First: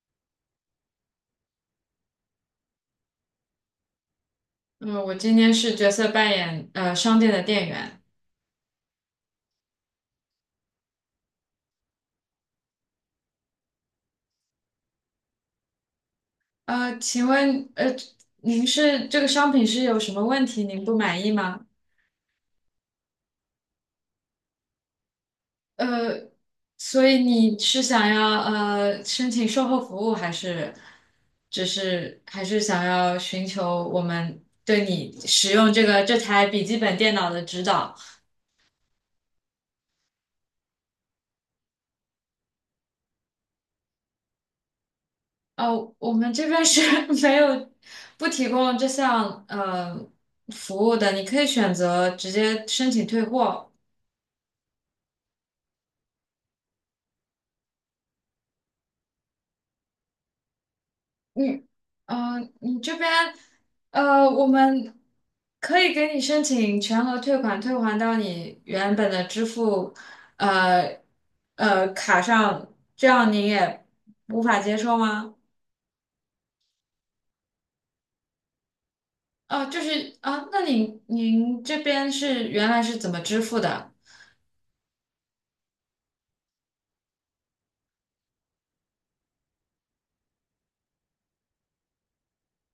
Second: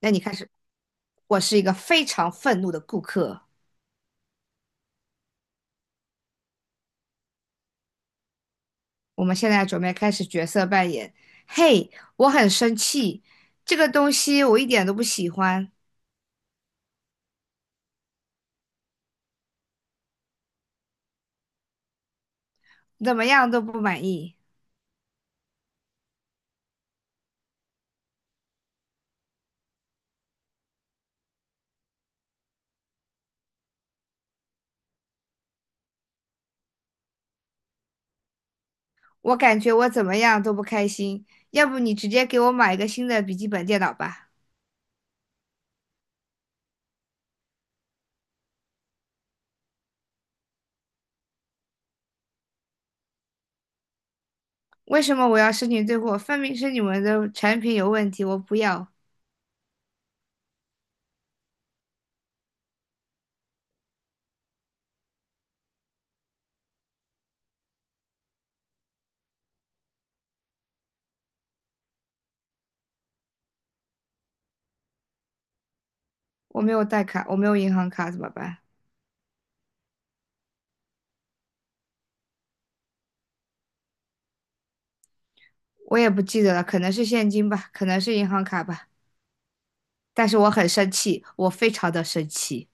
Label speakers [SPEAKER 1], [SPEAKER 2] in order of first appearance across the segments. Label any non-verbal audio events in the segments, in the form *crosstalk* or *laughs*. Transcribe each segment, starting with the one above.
[SPEAKER 1] 那你开始。我是一个非常愤怒的顾客。
[SPEAKER 2] 嗯，我今天是角色扮演商店的店员。
[SPEAKER 1] 我们现在准备开始角色扮演。嘿，我很生气，这个东西我一点都不喜欢，
[SPEAKER 2] 请问您是这个商品是有什么问题您不满意吗？
[SPEAKER 1] 怎么样都不满意。
[SPEAKER 2] 呃，所以你是想要申请售后服务，还是只是还是想要寻求我们对你使用这台笔记本电脑的指导？
[SPEAKER 1] 我感觉我怎么样都不开心。要不你直接给我买一个新的笔记本电脑吧？
[SPEAKER 2] 呃，我们这边是 *laughs* 没有不提供这项服务的，你可以选择直接申请退货。
[SPEAKER 1] 为什么我要申请退货？分明是你们的产品有问题，我不要。
[SPEAKER 2] 你，你这边，我们可以给你申请全额退款，退还到你原本的支付，呃，卡上，这样您也无法接受吗？
[SPEAKER 1] 我没有带卡，我没有银行卡，怎么办？
[SPEAKER 2] 那您这边是原来是怎么支付的？
[SPEAKER 1] 我也不记得了，可能是现金吧，可能是银行卡吧。但是我很生气，我非常的生气。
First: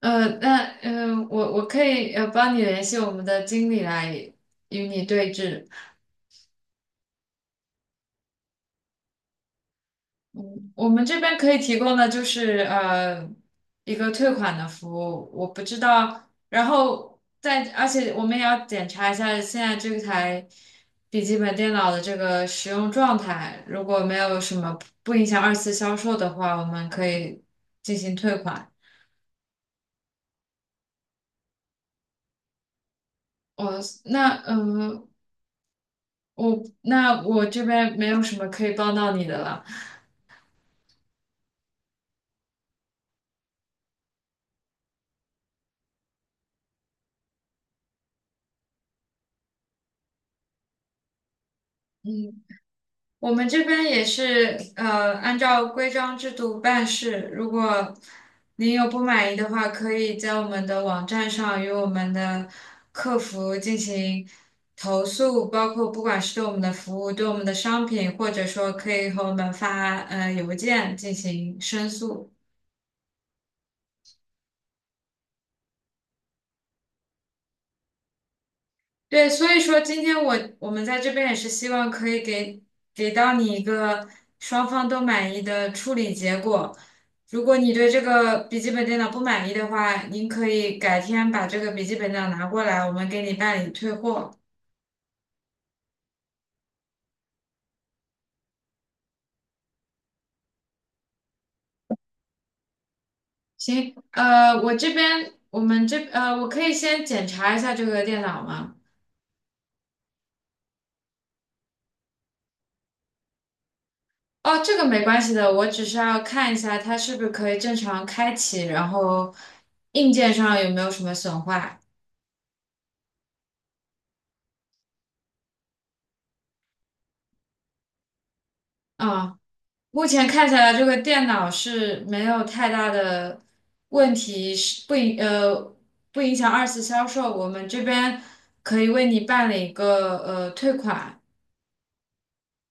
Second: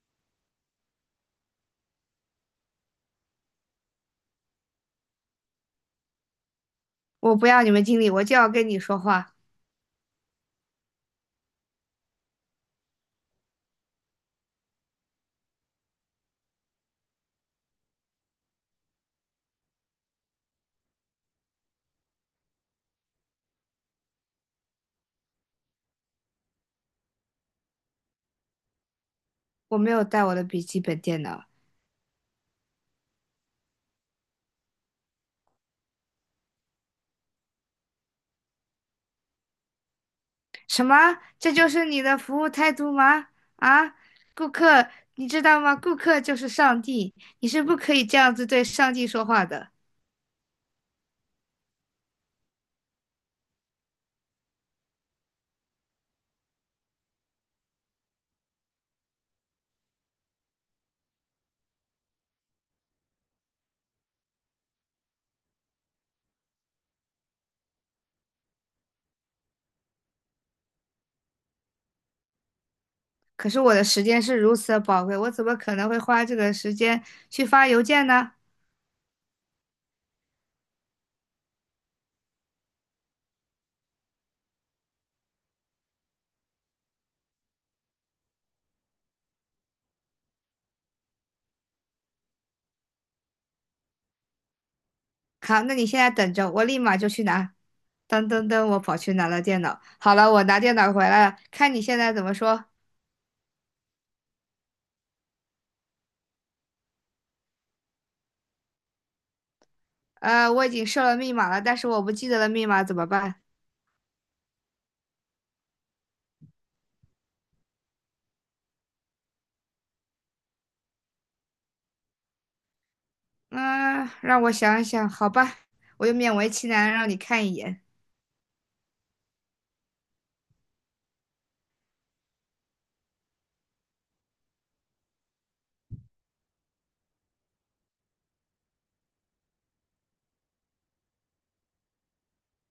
[SPEAKER 2] 呃，那我可以帮你联系我们的经理来与你对峙。
[SPEAKER 1] 我不要你们经理，我就要跟你说话。
[SPEAKER 2] 我们这边可以提供的就是一个退款的服务，我不知道。然后在，而且我们也要检查一下现在这台笔记本电脑的这个使用状态，如果没有什么不影响二次销售的话，我们可以进行退款。
[SPEAKER 1] 我没有带我的笔记本电脑。
[SPEAKER 2] 我那嗯、呃我那我这边没有什么可以帮到你的了。
[SPEAKER 1] 什么？这就是你的服务态度吗？啊，顾客，你知道吗？顾客就是上帝，你是不可以这样子对上帝说话的。
[SPEAKER 2] 我们这边也是，按照规章制度办事。如果您有不满意的话，可以在我们的网站上与我们的客服进行投诉，包括不管是对我们的服务、对我们的商品，或者说可以和我们发邮件进行申诉。
[SPEAKER 1] 可是我的时间是如此的宝贵，我怎么可能会花这个时间去发邮件呢？
[SPEAKER 2] 对，所以说今天我们在这边也是希望可以给给到你一个双方都满意的处理结果。如果你对这个笔记本电脑不满意的话，您可以改天把这个笔记本电脑拿过来，我们给你办理退货。
[SPEAKER 1] 好，那你现在等着，我立马就去拿。噔噔噔，我跑去拿了电脑。好了，我拿电脑回来了，看你现在怎么说。
[SPEAKER 2] 行，我这边我们这呃，我可以先检查一下这个电脑吗？
[SPEAKER 1] 我已经设了密码了，但是我不记得了密码怎么办？
[SPEAKER 2] 哦，这个没关系的，我只是要看一下它是不是可以正常开启，然后硬件上有没有什么损坏。
[SPEAKER 1] 嗯，让我想一想，好吧，我就勉为其难让你看一眼。
[SPEAKER 2] 嗯。目前看起来这个电脑是没有太大的问题，不影响二次销售。我们这边可以为你办理一个退款，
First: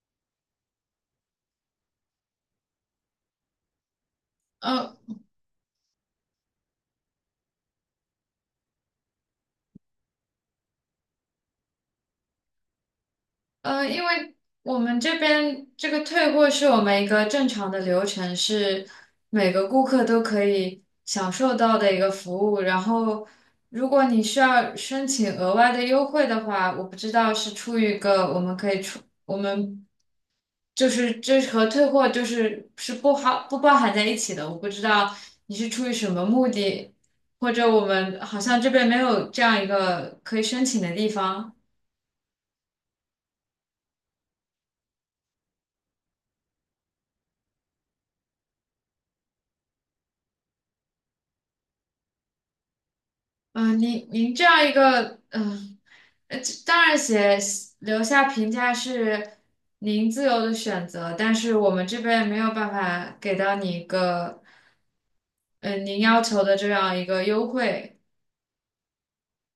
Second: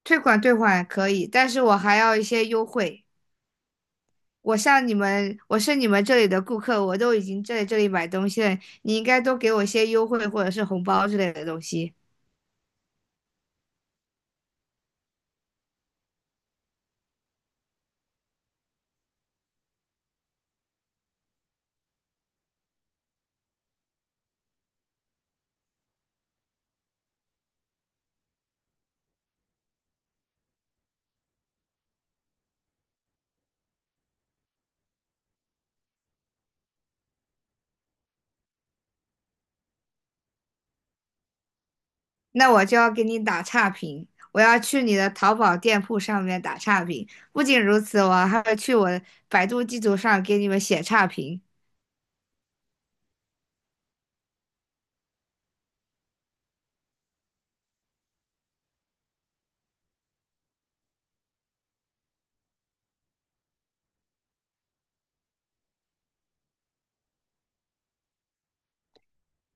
[SPEAKER 1] 退款退款可以，但是我还要一些优惠。我像你
[SPEAKER 2] 呃
[SPEAKER 1] 们，我是你们这里的顾客，我都已经在这里买东西了，你应该多给我一些优惠或者是红包之类的东西。
[SPEAKER 2] 因为我们这边这个退货是我们一个正常的流程，是每个顾客都可以享受到的一个服务。然后，如果你需要申请额外的优惠的话，我不知道是出于一个我们可以出。我们。就是这和退货是不包含在一起的。我不知道你是出于什么目的，或者我们好像这边没有这样一个可以申请的地方。
[SPEAKER 1] 那我就要给你打差评，我要去你的淘宝店铺上面打差评。不仅如此，我还会去我百度地图上给你们写差评。
[SPEAKER 2] 嗯、您这样一个这当然写留下评价是您自由的选择，但是我们这边没有办法给到你一个。您要求的这样一个优惠，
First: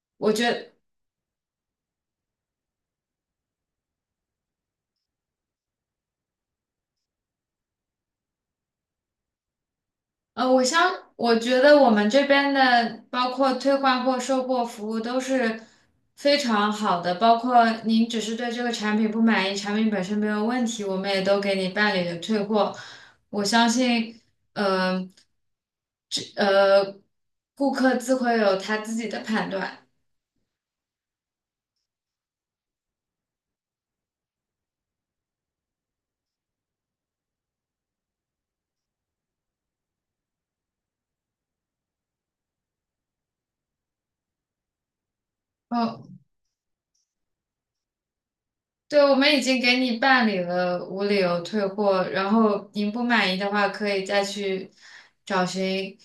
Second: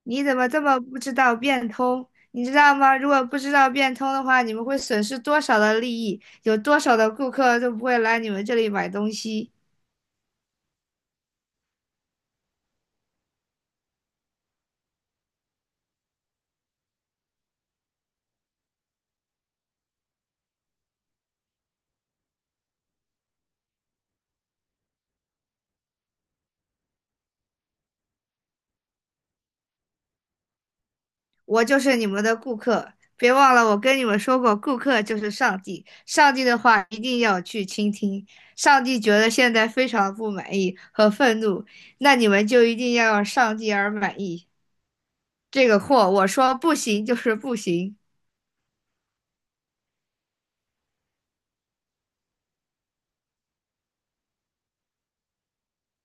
[SPEAKER 1] 你
[SPEAKER 2] 我
[SPEAKER 1] 怎么这
[SPEAKER 2] 觉
[SPEAKER 1] 么不知道变通？你知道吗？如果不知道变通的话，你们会损失多少的利益？有多少的顾客都不会来你们这里买东西？
[SPEAKER 2] 我觉得我们这边的包括退换货、售后服务都是非常好的，包括您只是对这个产品不满意，产品本身没有问题，我们也都给你办理了退货。我相信，呃，这呃，顾客自会有他自己的判断。
[SPEAKER 1] 我就是你们的顾客，别忘了我跟你们说过，顾客就是上帝，上帝的话一定要去倾听。上帝觉得现在非常不满意和愤怒，那你们就一定要让上帝而满意。这个货，
[SPEAKER 2] 嗯、
[SPEAKER 1] 我说不行就是不行。
[SPEAKER 2] 对，我们已经给你办理了无理由退货，然后您不满意的话，可以再去找寻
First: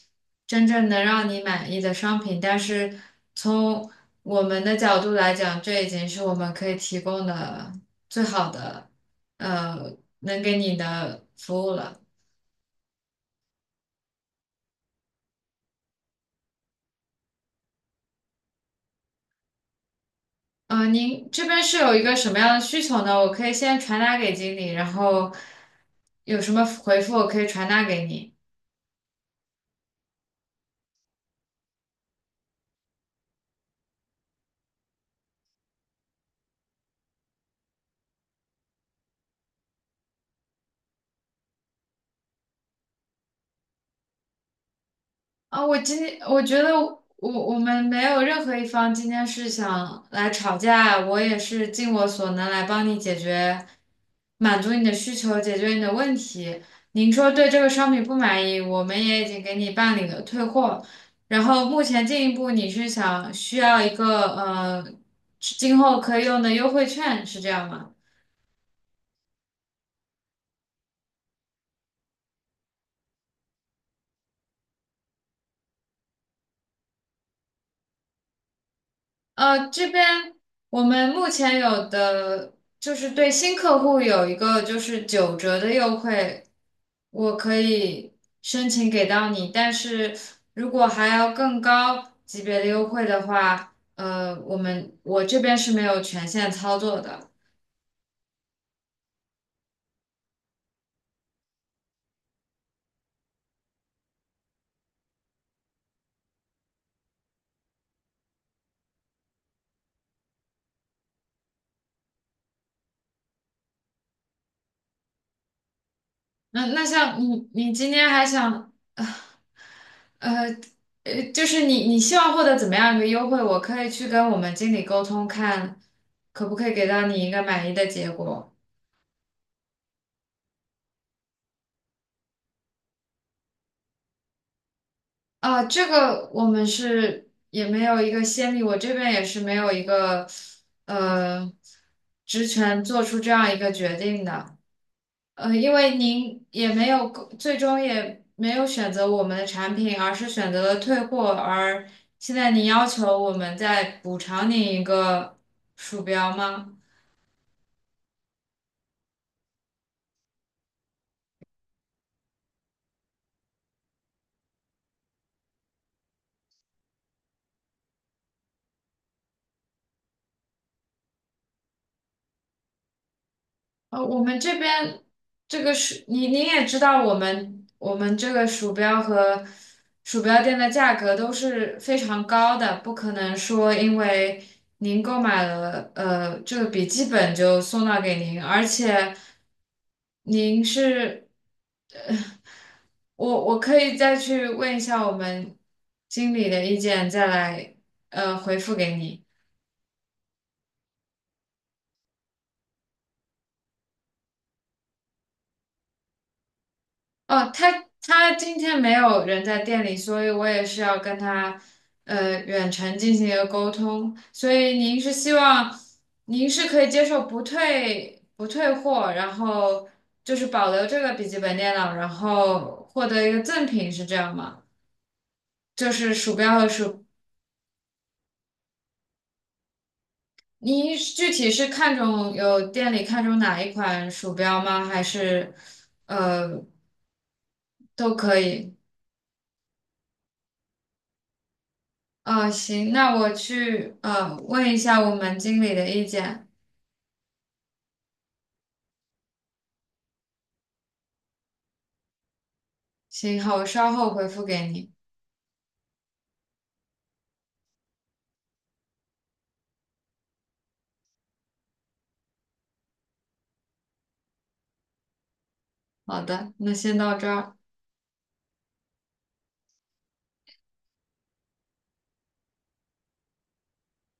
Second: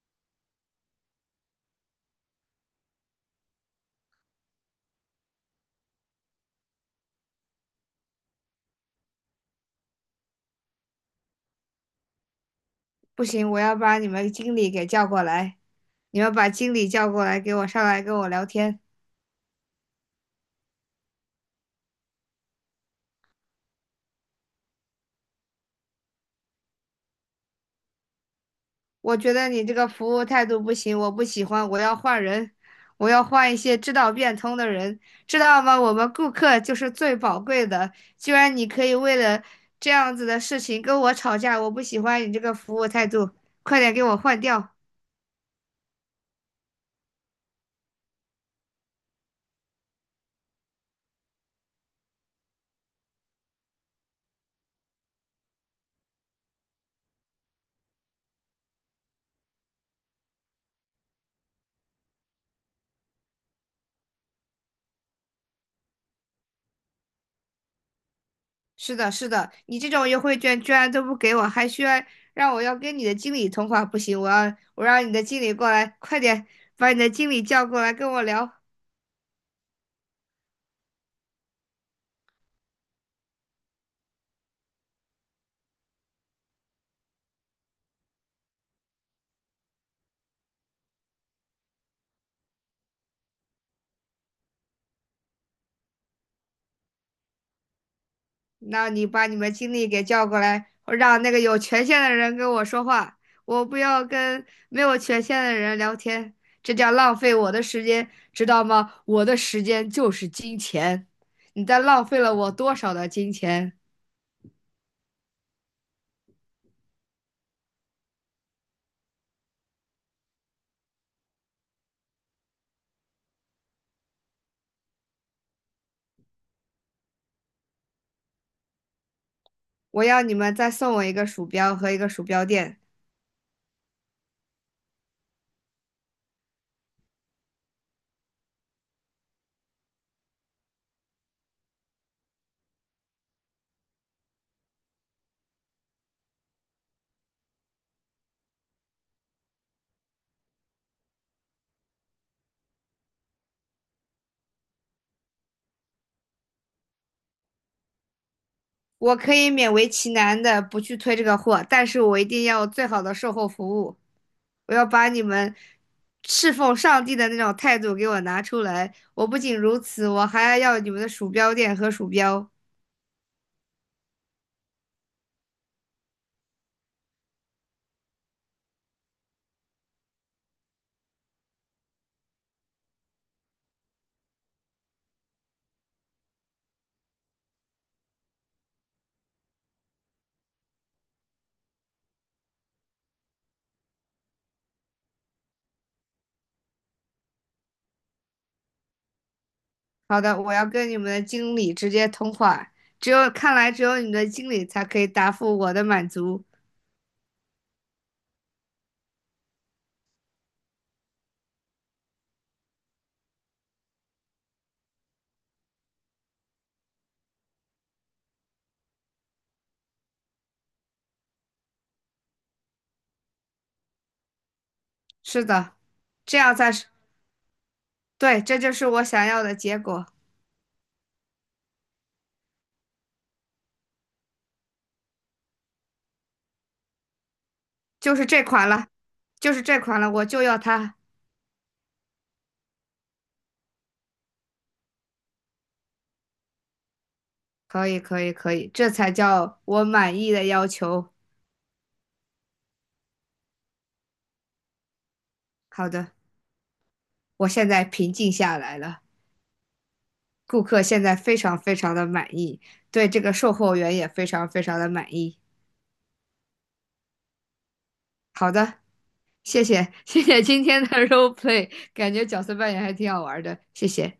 [SPEAKER 2] 真正能让你满意的商品。但是从我们的角度来讲，这已经是我们可以提供的最好的，呃，能给你的服务了。
[SPEAKER 1] 不行，我要把你们经理给叫过来，你们把经理叫过来，给我上来跟我聊天。
[SPEAKER 2] 您这边是有一个什么样的需求呢？我可以先传达给经理，然后有什么回复我可以传达给你。
[SPEAKER 1] 我觉得你这个服务态度不行，我不喜欢，我要换人，我要换一些知道变通的人，知道吗？我们顾客就是最宝贵的，居然你可以为了这样子的事情跟我吵架，我不喜欢你这个服务态度，快点给我换掉。
[SPEAKER 2] 啊，我今天我觉得我我们没有任何一方今天是想来吵架，我也是尽我所能来帮你解决，满足你的需求，解决你的问题。您说对这个商品不满意，我们也已经给你办理了退货。然后目前进一步你是想需要一个今后可以用的优惠券，是这样吗？
[SPEAKER 1] 是的，是的，你这种优惠券居然都不给我，还需要让我要跟你的经理通话，不行，我让你的经理过来，快点把你的经理叫过来跟我聊。
[SPEAKER 2] 这边我们目前有的就是对新客户有一个就是九折的优惠，我可以申请给到你，但是如果还要更高级别的优惠的话，我这边是没有权限操作的。
[SPEAKER 1] 那你把你们经理给叫过来，让那个有权限的人跟我说话，我不要跟没有权限的人聊天，这叫浪费我的时间，知道吗？我的时间就是金钱，你在浪费了我多少的金钱？
[SPEAKER 2] 那像你，你今天还想，呃，就是你你希望获得怎么样一个优惠？我可以去跟我们经理沟通，看可不可以给到你一个满意的结果。
[SPEAKER 1] 我要你们再送我一个鼠标和一个鼠标垫。
[SPEAKER 2] 这个我们是也没有一个先例，我这边也是没有一个呃职权做出这样一个决定的。因为您也没有最终也没有选择我们的产品，而是选择了退货，而现在您要求我们再补偿您一个鼠标吗？
[SPEAKER 1] 我可以勉为其难的不去推这个货，但是我一定要有最好的售后服务。我要把你们侍奉上帝的那种态度给我拿出来。我不仅如此，我还要你们的鼠标垫和鼠标。
[SPEAKER 2] 我们这边这个是你你也知道，我们这个鼠标和鼠标垫的价格都是非常高的，不可能说因为您购买了这个笔记本就送到给您，而且您是，呃我可以再去问一下我们经理的意见，再来回复给你。
[SPEAKER 1] 好的，我要跟你们的经理直接通话。只有，看来只有你们的经理才可以答复我的满足。
[SPEAKER 2] 哦，他今天没有人在店里，所以我也是要跟他远程进行一个沟通。所以您是希望您是可以接受不退货，然后就是保留这个笔记本电脑，然后获得一个赠品，是这样吗？
[SPEAKER 1] 是的，
[SPEAKER 2] 就是鼠
[SPEAKER 1] 这样
[SPEAKER 2] 标和
[SPEAKER 1] 才是，
[SPEAKER 2] 鼠，
[SPEAKER 1] 对，这就是我想要的结果，
[SPEAKER 2] 您具体是看中有店里看中哪一款鼠标吗？还是呃都
[SPEAKER 1] 就是
[SPEAKER 2] 可
[SPEAKER 1] 这款
[SPEAKER 2] 以？
[SPEAKER 1] 了，就是这款了，我就要它。
[SPEAKER 2] 行，那我去问一下我们经理的意见。
[SPEAKER 1] 可以，可以，可以，这才叫我满意的要求。
[SPEAKER 2] 行，好，我稍后回复给你。
[SPEAKER 1] 好的，我现在平静下来了，顾客现在非常非常的满意，对这个售后员也非常非常的满意。
[SPEAKER 2] 好的，那先到这儿。
[SPEAKER 1] 好的，谢谢，谢谢今天的 *laughs* role play，感觉角色扮演还挺好玩的，谢谢。